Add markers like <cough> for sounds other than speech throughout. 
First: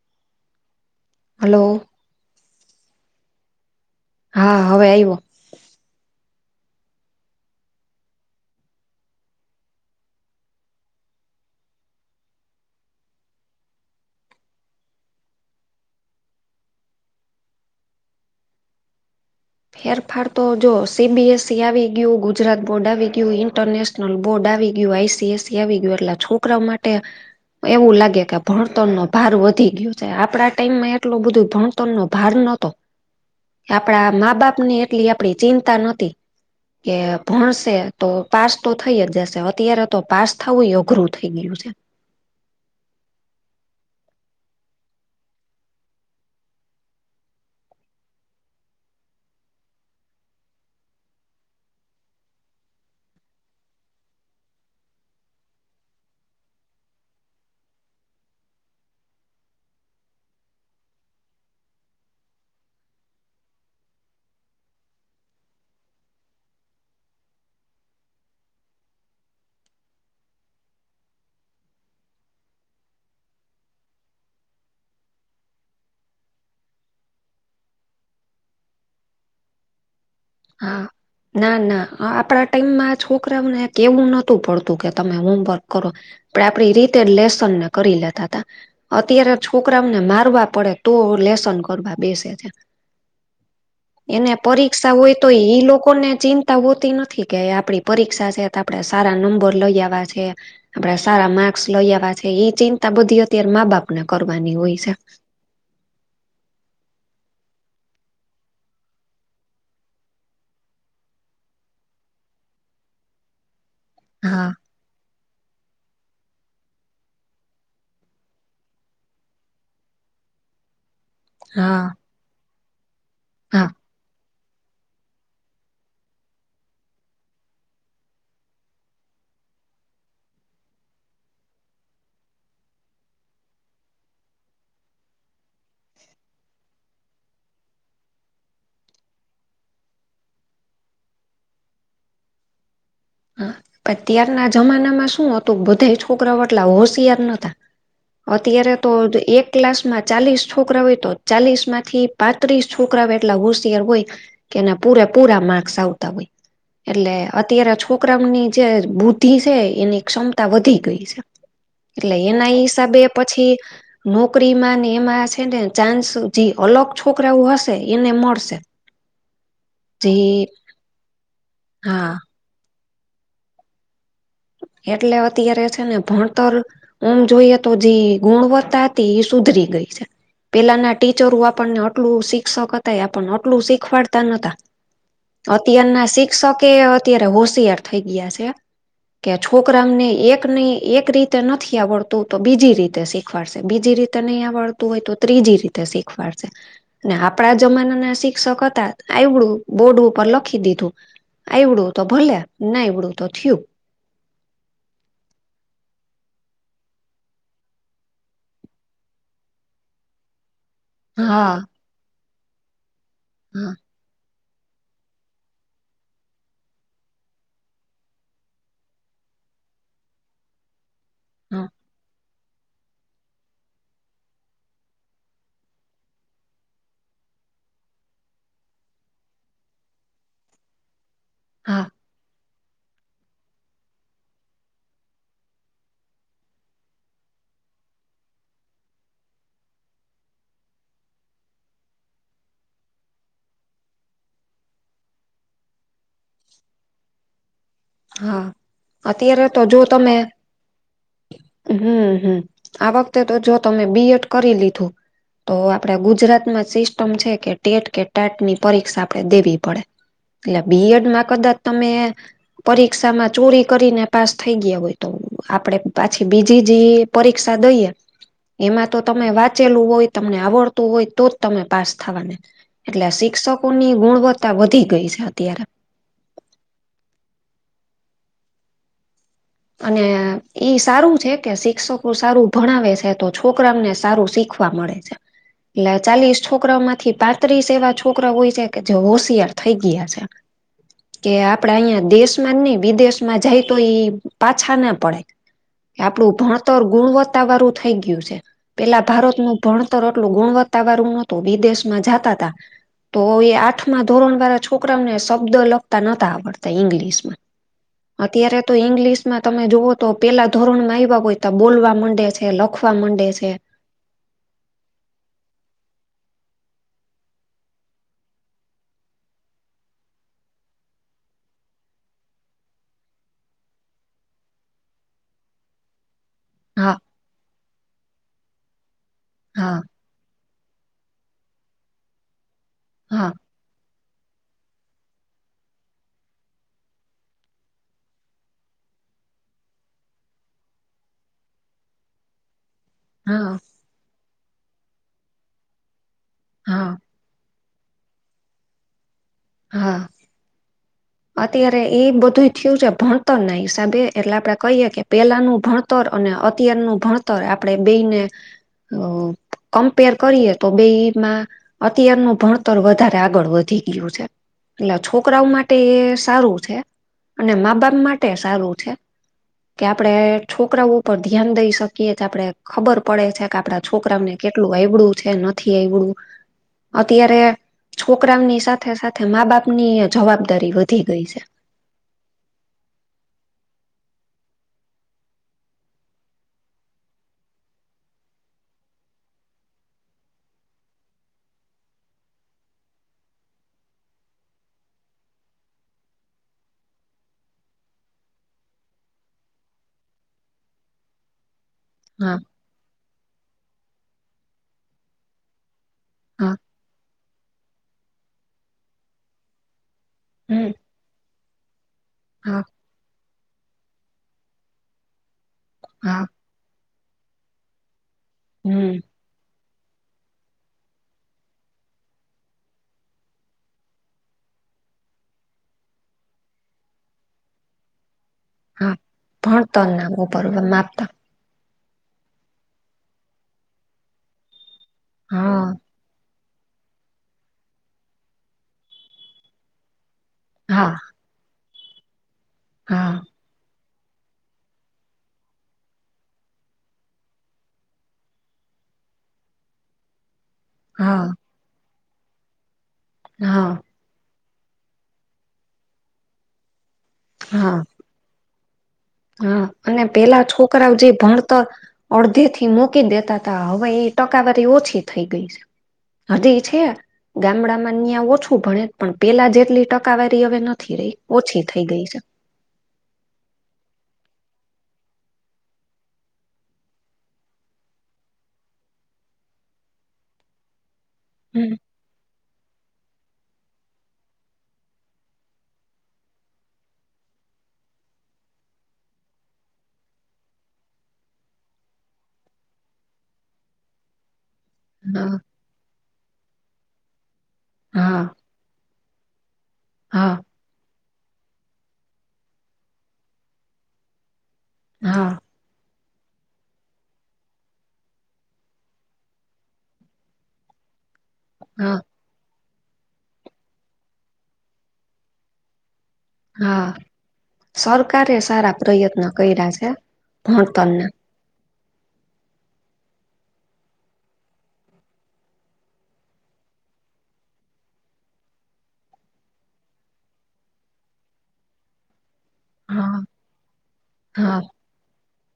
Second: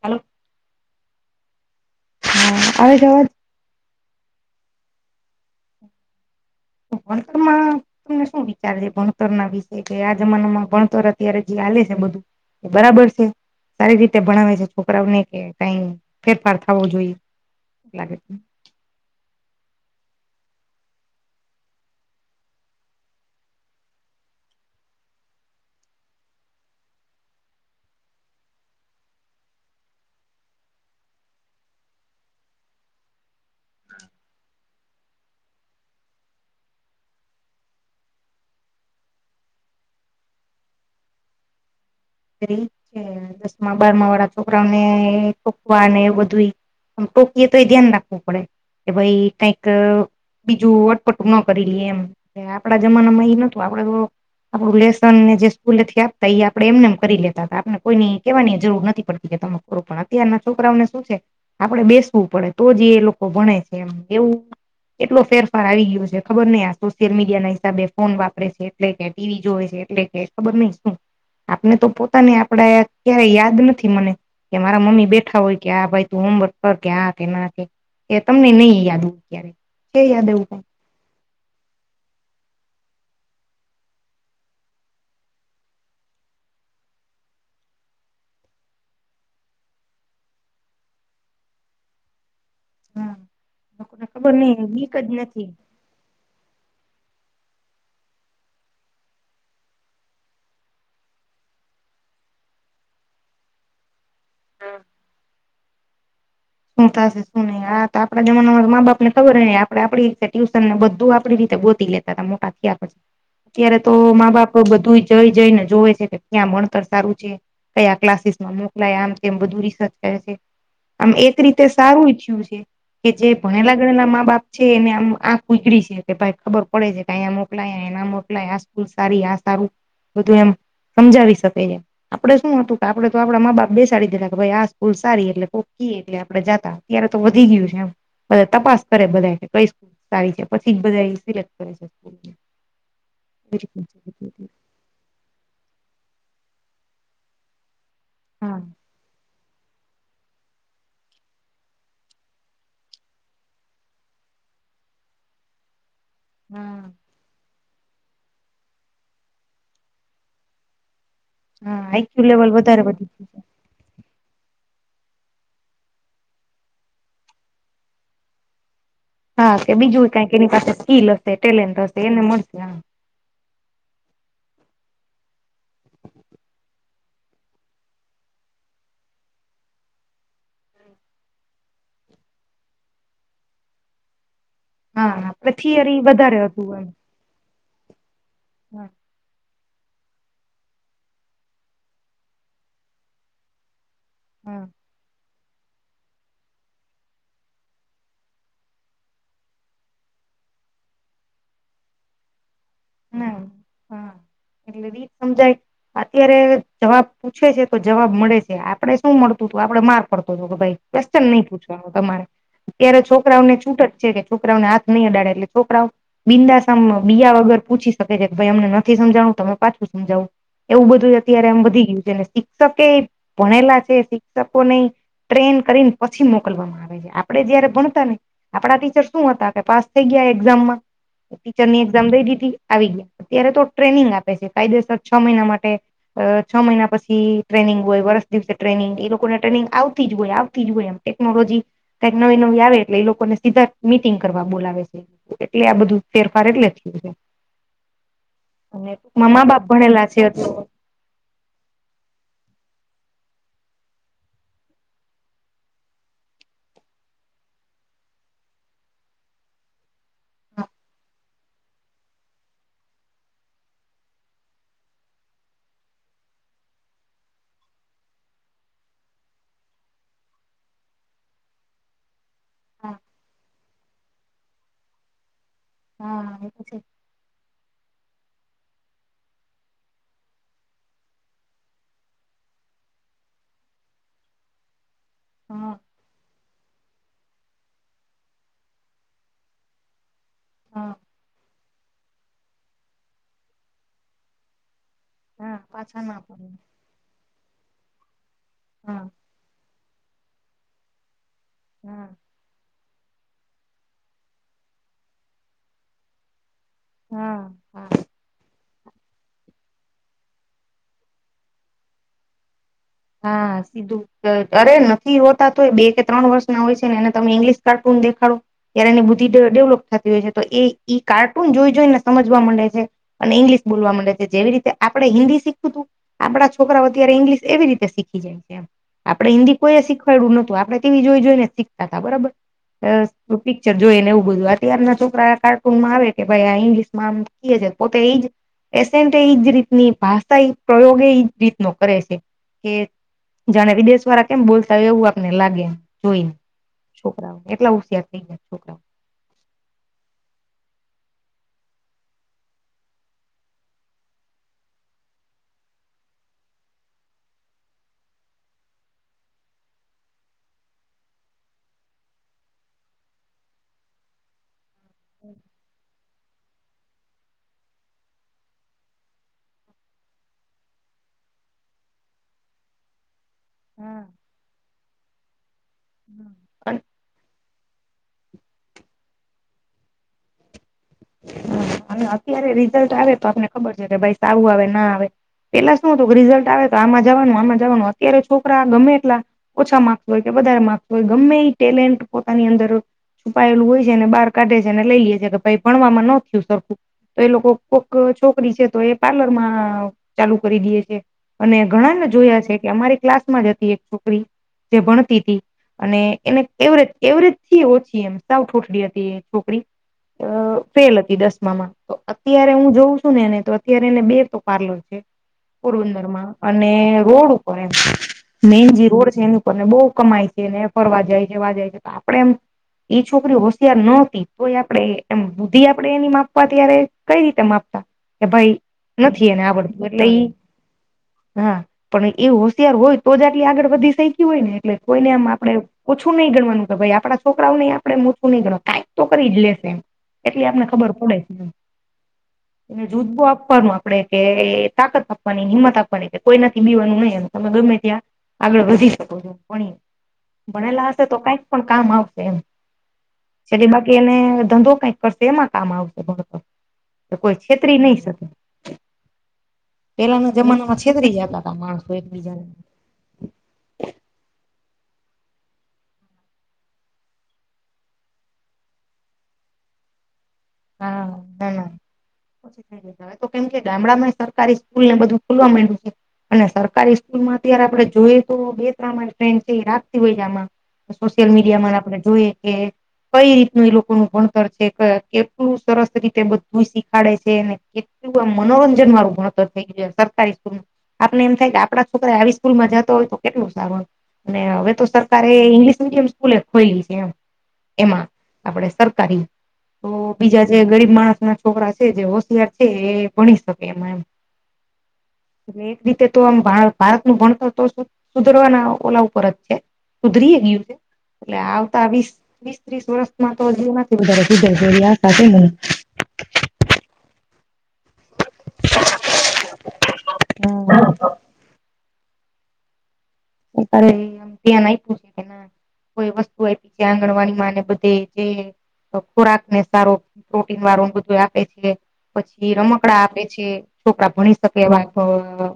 હાલો. Hello. આવે છે, અવાજ? હા હવે આયવો વનતમા તમને શું વિચાર છે, ભણતરના વિશે કે આ જમાનામાં ભણતર અત્યારે જે હાલે છે, બધું બરાબર છે. સારી રીતે ભણાવે છે, છોકરાઓને કે કાઈ ફેરફાર થવો જોઈએ લાગે ફેરફાર તો જો સીબીએસસી આવી ગયું, ગુજરાત બોર્ડ આવી ગયું ઇન્ટરનેશ નલ બોર્ડ આવી ગયું, આઈસીએસસી આવી ગયું એટલે છોકરા માટે એવું લાગે કે ભણતરનો ભાર વધી ગયો છે, આપડા ટાઈમમાં એટલું બધું ભણ તર ન ભાર નતો <inaudible> આપડા મા બાપ ની એટલી આપડી ચિંતા નતી કે ભણશે તો પાસ તો થઈ જ જશે અત્યારે તો પાસ થવુંય અઘરું થઇ ગયું છે. <unintelligible> દસમાં બારમા વાળા છોકરાઓને વાને બધુય આમ ટોકિય તો એ ધ્યાન રાખવું પડે કે ભાઈ કઈક બીજું અટપટું ન કરી લે એમ આપડા જમાનામાં ઈ નતું આપડે આપડું લેશન ને જે સ્કૂલેથી આપતા ઈ આપડે એમને કરી લેતા હતા આપને કોઈની કેવાની જરૂર નથી પડતી કે તમે કરો પણ અત્યના છોકરાઓને શું છે. આપડે બેસવું પડે તો જ એ લોકો ભણે છે, એમ એવું એટલો ફેરફાર આવી ગયો છે, ખબર નઈ આ સોશિયલ મીડિયાના હિસાબે ફોન વાપરે છે. એટલે કે ટીવી જોવે છે, એટલે કે ખબર નહિ શું? ને તો પોતાને આપડા ક્યારેય યાદ નથી મને કે મારા મમ્મી બેઠા હોય કે આ ભાઈ તું હોમવર્ક કર કે હા કે ના કે એ તમને નહી યાદુ ક્યારે કે યાદ એવું કાઈ? હા ના ના આપણા ટાઈમમાં આ છોકરાઓને કેવું નતું પડતું કે તમે હોમવર્ક કરો આપડે આયડી રીતે લેસન કરી લેતાતા અત્યારે છોકરાઓને મારવા પડે તો લેસન કરવા બેસે છે. હા લોકોને એને ખબર નઈ બીક પરીક્ષા જ હોય નથી એ લોકો ને ચિંતા હોતી નથી કે આપડી પરીક્ષા છે, ત આપડે સારા નંબર લઈ આવા છે. આપડા સારા માર્ક્સ લઈ આવવા છે એ ચિંતા બધી અત્યારે મા બાપ ને કરવાની હોય છે. શું થશે શું નહિ આ તો આપડા જમાનામાં મા બાપ ને ખબર હ ને આપડે આપડી રીતે ટ્યુશન ને બધું આપડી રીતે ગોતી લેતા. મોટા થયા પછ અત્યારે તો મા હા બાપ બધુંજ જઈ જઈને જોવે છે કે ક્યાં ભણતર સારું છે? કયા ક્લાસીસમાં મોકલાય આમ તેમ બધું રિસર્ચ કરે છે આમ એક રીતે હા સારું ઈચ્છ્યું છે કે જે હા ભણેલા ગણના મા બાપ છે એને આમ આંખ ઉજળી છે કે ભાઈ ખબર પડે છે કે અહીયા મોકલાય ના મોકલાય આ સ્કૂલ સારી આ સારું. બધું એમ સમજાવી શકે એ આપડે શું હતું કે આપડણે તો આપડા મા બાપ બેસાડી દેલા કે ભાઈ આ સ્કૂલ સારી એટલે કોક કી એટલે આપડે જાતા ત્યારે તો વધી ગયું છે એમ બધા તપાસ કરે બધા કઈ સારી છે પછી જ બધા સિલેક્ટ કરે છે. હ પણ ત્યારના જમાનામાં શું હતું બધા છોકરા એટલા હોશિયાર નતા હા અત્યારે તો એક ક્લાસ માં ચાલીસ છોકરા હોય તો ચાલીસ માંથી પાત્રીસ છોકરા હોય એટલા હોશિયાર હોય. એના પૂરે પૂરા માર્ક્સ આવતા હોય. હા એટલે અત્યારે છોકરાઓની જે બુદ્ધિ છે એની ક્ષમતા વધી ગઈ છે. હા એટલે આઈક્યુ લેવલ એના વધારે હિસાબે વધી ગયું છે પછી, નોકરી માં ને એમાં છે ને ચાન્સ જે અલગ છોકરાઓ હશે એને મળશે. હા કે જે બીજું કઈક એની પાસે સ્કીલ હશે, ટેલેન્ટ હશે હા એને મળશે હા એટલે અત્યારે છે ને ભણતર આમ જોઈએ તો જે ગુણવત્તા હતી એ સુધરી ગઈ છે. પેલાના ટીચર આપણને આટલું શિક્ષક હતા એ આપણને આટલું શીખવાડતા નતા. હા આપડે થિયરી અત્યારના વધારે શિક્ષકે હતું એમ એ અત્યારે હોશિયાર થઇ ગયા છે. હા કે છોકરામને એક ન એક રીતે નથી આવડતું તો બીજી રીતે શીખવાડશે બીજી રીતે. તને અહીં હા વળતું હોય તો ત્રીજી રીતે શીખવાડશે. ને આપણા જમાના ના શિક્ષક હતા આવવડું બોર્ડ ઉપર લખી દીધું. એવડું તો ભલે ના એવડું તો થયું. હમ્મ. એટલે રીત સમજાય અત્યારે જવાબ પૂછે છે તો જવાબ મળે છે આપડે શું મળતું હતું આપડે માર પડતો હતો કે ભાઈ. <unintelligible> નહી હા પૂછવાનું તમારે. ત્યારે છોકરાઓ ને હા છૂટ જ છે કે છોકરાઓને હાથ નં અડાડે એટલે છોકરાઓ બિંદાસ એમ બીયા વગર પૂછી શકે છે ભાઈ અમને નથી સમજાણું. તમે પાછું સમજાવું એવું બધું અત્યારે આમ હા વધી ગયું છે ને. શિક્ષકે ભણેલા છે શિક્ષકો ને ટ્રેન કરીને પછી મોકલવામાં આવે. આપડે જયારે ભણતા ને આપડા ટીચર શું હતા કે પાસ થઈ ગયા એક્ઝામમાં. ટીચર ની હા એક્ઝામ દઈ દીધી આવી ગયા અત્યારે તો ટ્રેનિંગ આપ પી કાયદેસર છ મહિના માટે અ છ મહિના પછી ટ્રેનિંગ હોય વર્ષ દિવસે ટ્રેનિંગ એ લોકોને ટ્રેનિંગ આવતી જ હોય આવતી જ હોય એમ. ટેકનોલોજી કક નવી નવી આવે એટલે એ લોકોને સીધા મિટિંગ કરવા બોલાવે છે. એટલે આ બધું ફેરફાર એટલે થયું છે. હા અને ટૂંકમાં અત્યારે હા તો જો તમે. હમ્મ હમ્મ આ વખતે તો જો તમે બીએડ કરી લીધું. તો આપડે ગુજરાતમાં સિસ્ટમ છે કે ટેટ કે ટેટ ની પરીક્ષા આપડે દેવી પડે. એટલે બીએડ માં કદાચ તમે. પરીક્ષા માં ચોરી કરીને પાસ થઈ ગયા હોય તો. આપડે પાછી બીજી જે પરીક્ષા દઈએ. એમાં તો તમે વાંચેલું હોય તમને આવડતું હોય તો જ તમે પાસ થવાને. હા એટલે શિક્ષકોની ગુણવત્તા વધી ગઈ છે અત્યારે. હા એ છે. અને ઈ સારું છે, કે શિક્ષકો સારું ભણાવે છે, તો છોકરા ને સારું શીખ વા મળે છે. હ. એટલે ચાલીસ છોકરામાંથી પાંત્રીસ એવા છોકરા હોય છે, કે જે હોશિયાર થઇ ગયા છે. હા કે આપડા અહંયા દેશમાં જ નઈ વિદેશમાં જાય તો એ પાછા ના પડે હા પાછા ના આપડું પડે ભણતર ગુણવત્તા વારું થઇ ગયું છે. હા પેલા ભારતનું ભણતર એટલું ગુણવત્તા વાળું નતું વિદેશમાં હા જાતાતા તો એ આઠમા ધોરણ વાળા છોકરાને શબ્દ લખતા નતા આવડ તા ઇંગલશમાં હા હા અત્યારે તો ઇંગ્લશ માં તમે જોઓ તો પેલા ધોરણમાં એવા હોય તો બોલવા માંડે છે. લખવા મં હા સીધું અરે નથી હોતા તો એ બે કે ત્રણ વર્ષના હોય છે, ને એને તમે ઈંગ્લિશ કાર્ટૂન દેખાડો ત્યારે એની બુદ્ધિ ડે ડેવલોપ થતી હોય છે, તો એ ઈ કાર્ટૂન જોઈ જોઈને સમજવા માંડે છે. અને ઇંગ્લિશ બોલવામાં મંડે છે, જેવી રીતે આપણે હિન્દી શીખવુંતુ આપડા છોકરાઓ હા અત્યારે ઇંગ્લિશ એવી રીતે શીખી જાય છે, એમ આપડે હિન્દી કોઈ હા શીખ ખવાયડું નતું આપડે તેવી જોઈ જોઈ ને શીખતાતા હા બરોબર પિક્ચર જોઈ ને એવું બધું અત્યારના છોકરા કાર્ટૂનમાં આવે કે ભાઈ આ ઇંગ્લિશમાં આમ કીયે છે, પોતે ઈજ એસેન્ટ એજ રીતની ભાષા એ પ્રયોગ એજ રીતનો કરે છે. કે હા જાણે વિદેશ વારા કેમ બોલતા હોય એવું આપને લાગે જોઈન્ હા છોકરાઓ એટલા હોશિયાર થઈ ગ્યા છોકરા હા. ત્યારે એ બધુંય થયું છે, ભણતરના હિસાબે, એટલે આપડે કહીએ કે પેહલાનું ભણ તર અને અત્યારનું ભણતર આપણે બેયને અ કમ્પેર કરીએ તો બેયમાં અત્યારનું ભણતર વધારે આગળ વધી ગ્યુ છે, એટલે છોકરાઓ મા એ સારું છે, અને મા બાપ માટે સારું છે. કે આપડે છોકરાઓ પર ધ્યાન દઈ શકીએ તો આપડે ખબર પડે છે. કા આપણા છોકરાવને કેટલું આયવ્ડું છે, નથી આયવ્ડું હા અત્યારે છોકરાવની સાથે સાથે મા બાપ નીય જવાબદારી વધી ગઈ છે. ત્યારે રિઝલ્ટ આવે તો આપને ખબર છે, કે ભઈ સારું આવે ના આવે પેલા શું હતું રિઝલ્ટ આવે તો આમાં જાવાનું આમાં જાવાનું અત્યારે છોકરા ગમે એટલા ઓછા માર્ક્સ હોય કે વધારે માર્ક્સ હોય ગમે ઈ ટેલેન્ટ પોતાની અંદર છુપાયેલું હોય છે, ને બહાર કાઢે છે, ને લઈ લ્યે છે, કે ભઈ ભણવામાં ન થ્યું સરખું તો એ લોકો કોક અ છોકરી છે, તો એ પાર્લર મા ચાલુ કરી દીએ છે. અને ઘણા ને હા જોયા છે, કે અમારી ક્લાસમાં જ હતી એક છોકરી, જે ભણતીતી અને એને હા એવરેજ એવરેજ થી ઓછી એમ, સાવ ઠોઠડી હતી એ છોકરી અ હમ ફેલ હતી દસમામાં તો અત્યારે હા હું જોઉં છું ને એને તો અત્યારે એને બે તો પાર્લર છે, હા પોરબંદરમાં અને રોડ ઉપર એમ મેઈન જે હમ રોડ છે, એની ઉપર ને બો કમાય છે, ને ફરવા જાય છે, વા જાય છે, આપડે એમ ઈ છોકરી હોશિયાર નતી તોય આપડે એમ બુધિ આપડે એની માપવા ત્યારે કઈ રીતે માપતા કે ભાઈ હા નથી એને આવડતું ભણતર એટલે ના ઈ ઉપર માપતા હા પણ ઈ હોશિયાર હોય તો જ આટલી આગળ વધી સૈકી હોય ને એટલે કોઈને આમ આપડે હા ઓછું નહીં ગણવાનું કે ભાઈ આપણા છોકરાઓ ને આપડે ઓછું નઈ ગણવાનુ કાઈક તો કરી જ લેશે એમ એટલે આપને ખબર હા પડે છે, એમ હા જુદબો <unintelligible> આપડે કે તાકાત આપવાની હિંમત આપવાની કે કોઈનાથી બીવાનું નય એમ તમે ગમે ત્યાં આગળ વધી શકો છો પણી ભણેલા હશે તો હા કઈક પણ કામ આવશે એમ, હા <unintelligible> બાકી એને ધંધો કાઈક પણ શેમાં કામ આવશે ભણતર કે કોઈ હા છેતરી નહી શકે હા અને પેલાના પેલા જમાનામાં છોકરાઓ જે છેતરી જતા હતા ભણતર માણસો એકબીજાને અડધે થી મૂકી દેતા હવે ઈ ટકાવારી ઓછી થઈ ગઈ છે. હજી છે, ગામડામાં ન્યાં ઓછું ભણે પણ પેલા જેટલી ટક્ કાવરી હવે નથી હા રી, ના ના ઓછી થઈ ગઈ છે. ઓછી હવે તો કેમ કે, ગામડામાંય સરકારી સ્કૂલ ને બધું ખુલવા મંડ્યું છે. અને સરકારી સ્કૂલ માં અત્યારે આપડે જોઈએ તો, બે ત્રણ મારી ફ્રેન્ડ છે એ રાખ્તી હોય આમાં. સોશિયલ મીડિયા માં હમ આપણે જોઈએ કે, કઈ રીતનું ઇ લોકોનું ભણતર છે ક કેટ્ ક્લું સરસ રીતે બધુંય શીખાડે છે, ને ક્ એવુ આમ મનોરંજન વારુ ભણતર થઈ ગય સરકારી સ્કૂલ આપને એમ થાય કે આપડા છોકરાય આવી સ્કૂલ માં જાતા હોય તો કેટલું સારુ. અને હવે તો સરકારે હા ઇંગ્લિશ મીડિયમ સ્કૂલજ્ ખોયલી છે એમ. એમાં, હા આપડે સરકારી તો, હા બીજા જે ગરીબ માણસ ના છોકરા છે જે હોશિયાર છે, એ ભણી શકે એમાં એમ હા એ એક રીતે તો આમ ભારતનું ભણતર તો સુધરવાના ઓલા ઉપર જ છે. ઉધરી એન યુ એટલે આવતા હા વીસ, વીસ ત્રીસ વર્ષમાં તો એમાંથી વધારે સુધરશે, એવી આશા છે મને. હા, સરકારે સારા પ્રયત્ન કર્યા છે, ભણતરના. ત્યારેય આમ ધ્યાન આય્પુ છે કે, ના કોઈ વસ્તુ આય્પી છે આંગણવાડી માં, ને બધેય જે તો ખોરાક ને સારું પ્રોટીન વાળું બધું આપે છે પછી રમકડા આપે હા છે છોકરા ભણી શકે હા એવા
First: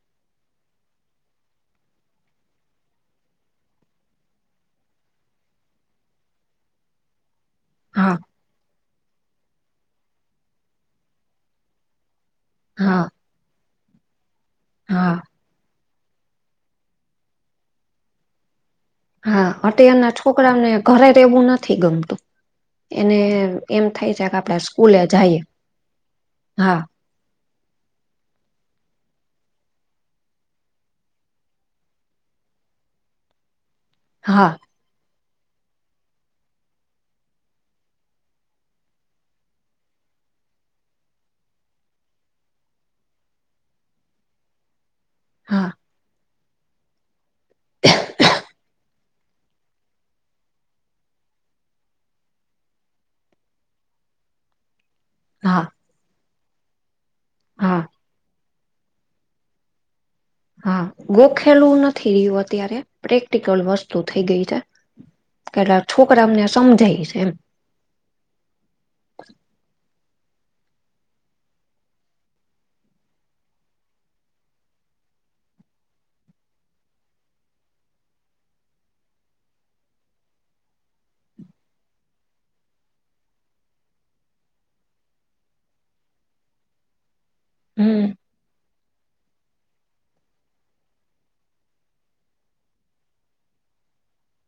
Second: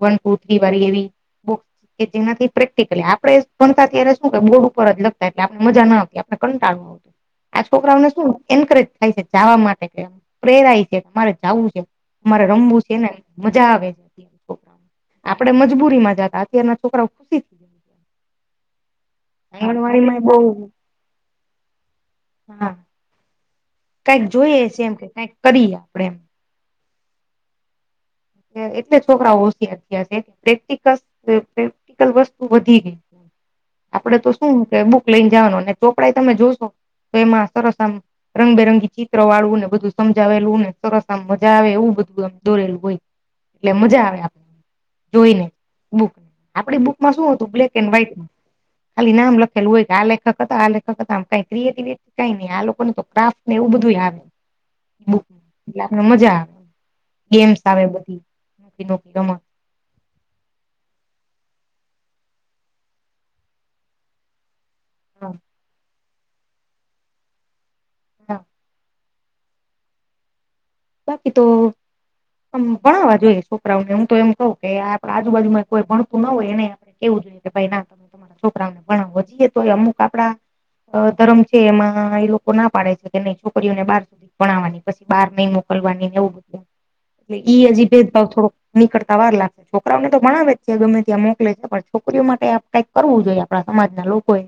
વન ટુ થ્રી વાળી એવી બ કે જેનાથી પ્રેક્ટિકલી આપણે ગણતા ત્યારે શું કે બોર્ડ ઉપર જ લખતા એટલે આપણે મજા ના આપતી આપણે કંટાળું આવતું આ છોકરાઓને હા શું એન્કરેજ થાય છે જવા માટે કે પ્રેરાય છે તમારે જવું છે મારે રમ ઊશિયા હા નને મજા આવે છે અતાર છોકરા હા આપડે મજબૂરીમાં જતા અત્યાર ના છોકરાઓ ખુશી બ <unintelligible> હા અ એના છોકરાને ઘરે રહેવું નથી ગમતું હા એને એમ થાય કઈક છે કે આપણેે જોઈએ છે એમ સ્કૂલે કે કઈક જઈએ કરીએ આપડે એમ હા એટલે છોકરાઓ હોશિયાર થયા છે પ્રેક્ટિકલ પ્રેક્ટિકલ વસ્તુ વધી ગઈ આપડે તો હા શું કે બુક લઈને જવાનું અને ચોપડાાઈ તમે જોશો તો એ માસ રસ રંગબેરંગી ચિત્ર વાળું ને બધું સમજાવેલું ને સરસ આમ મજા આવે એવું બધું દોરેલું હોય એટલે મજા આવે આપ જોઈને હા બુક આપડી બુકમાં શું હતું તો બ્લેક એન્ડ વ્હાઈટ ખાલી નામ લખેલું હોય કે આ લેખક હતા આ લેખક હતામ કઈ ક્રિએટિવિટી કઈ નહી આ લોકોને તો ક્રાફ્ટ ને એવું બધું આવ <unintelligible> હા ને મજા આવે ગેમ્સ હા આવે બધી ન ની રમ <unintelligible> હા ગોખેલવું નથી રહ્યું અત્યારે પ્રેક્ટિકલ વસ્તુ થઈ ગઈ છે કેટ છોકરા અમને સમજાય છે એમ હા <unintelligible> બાકી તો <unintelligible> મ ભણાવવા જોઈએ છોકરાઓને હું તો એમ કઉું કે આપણે આજુબાજુમાં કોઈ ભણતું ન હોય એને કેવું જોઈએ કે ભાઈ ના તમે તમારા છોકરાઓને ભણાવો જઈએ તો અમુક આપડા ધરમ છે એમાં એ લોકો ના પાડે છે કે નહી છોકરીઓને બાર ભવાની પછી બહાર નહી મોકલવાનીને એવું બધું એટ ઈ હજી હમ ભેદભાવ થોડોક નીકળતા વાર લાગશે છોકરાઓને તો ભણાવે જ છે ગમે ત્યાં મોકલે છે પણ છોકરીઓ માટે આ કરવું જોઈએ આપણા સમાજ ના લોકોએ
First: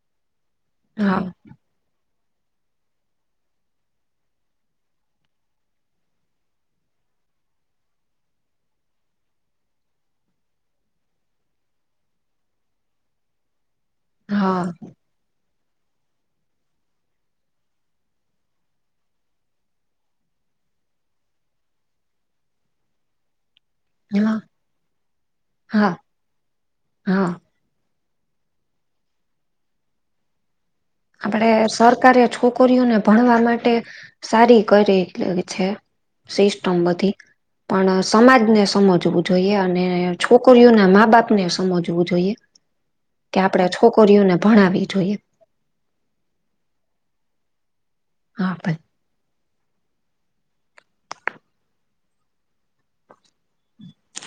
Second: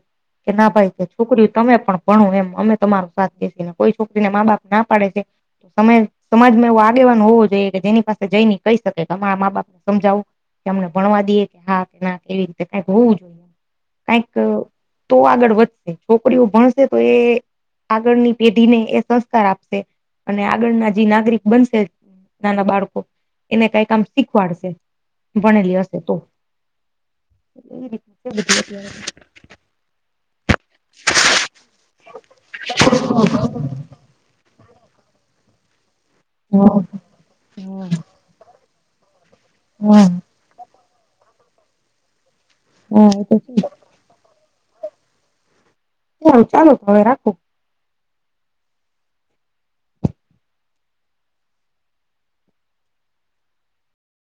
કે ના ભાઈ કે હા છોકરી તમે પણ ભણો એમ અમે તમારો સાથ બેસીને કોઈ છોકરીને મા બાપ ના પાડે છે તો સમય સમાજમાં એવો આગેવાન હોવો જોઈએ કે જેની પાસે જઈ નહી કઈ શકે કે અમારા મા બાપને સમજાવું કે અમને ભણવા દઈએ કે હા કે ના એવી રીતે કઈક હોવું જોઈએ કઈક. હા તો આગળ વધશે છોકરીઓ ભણશે તો એ આગળની પેઢી ને એ સંસ્કાર આપશે અને આગળના નાગરિક બનશે નાના બાળકો એને કઈ તમ હા શીખવાડશે ભણેલી હા હશે તો. હા એ આપડે સરકારે છોકરીઓને ભણવા માટે સારી કરી છે હા સિસ્ટમ બધી પણ સમાજને સમજવું જોઈએ અને હા છોકરીઓના મા બાપને સમજવું જોઈએ. હા એ તો કે છે આપડે છોકરીઓને ભણાવવી જોઈએ. હ ચાલો હવે રાખો. હા. હમ્મ.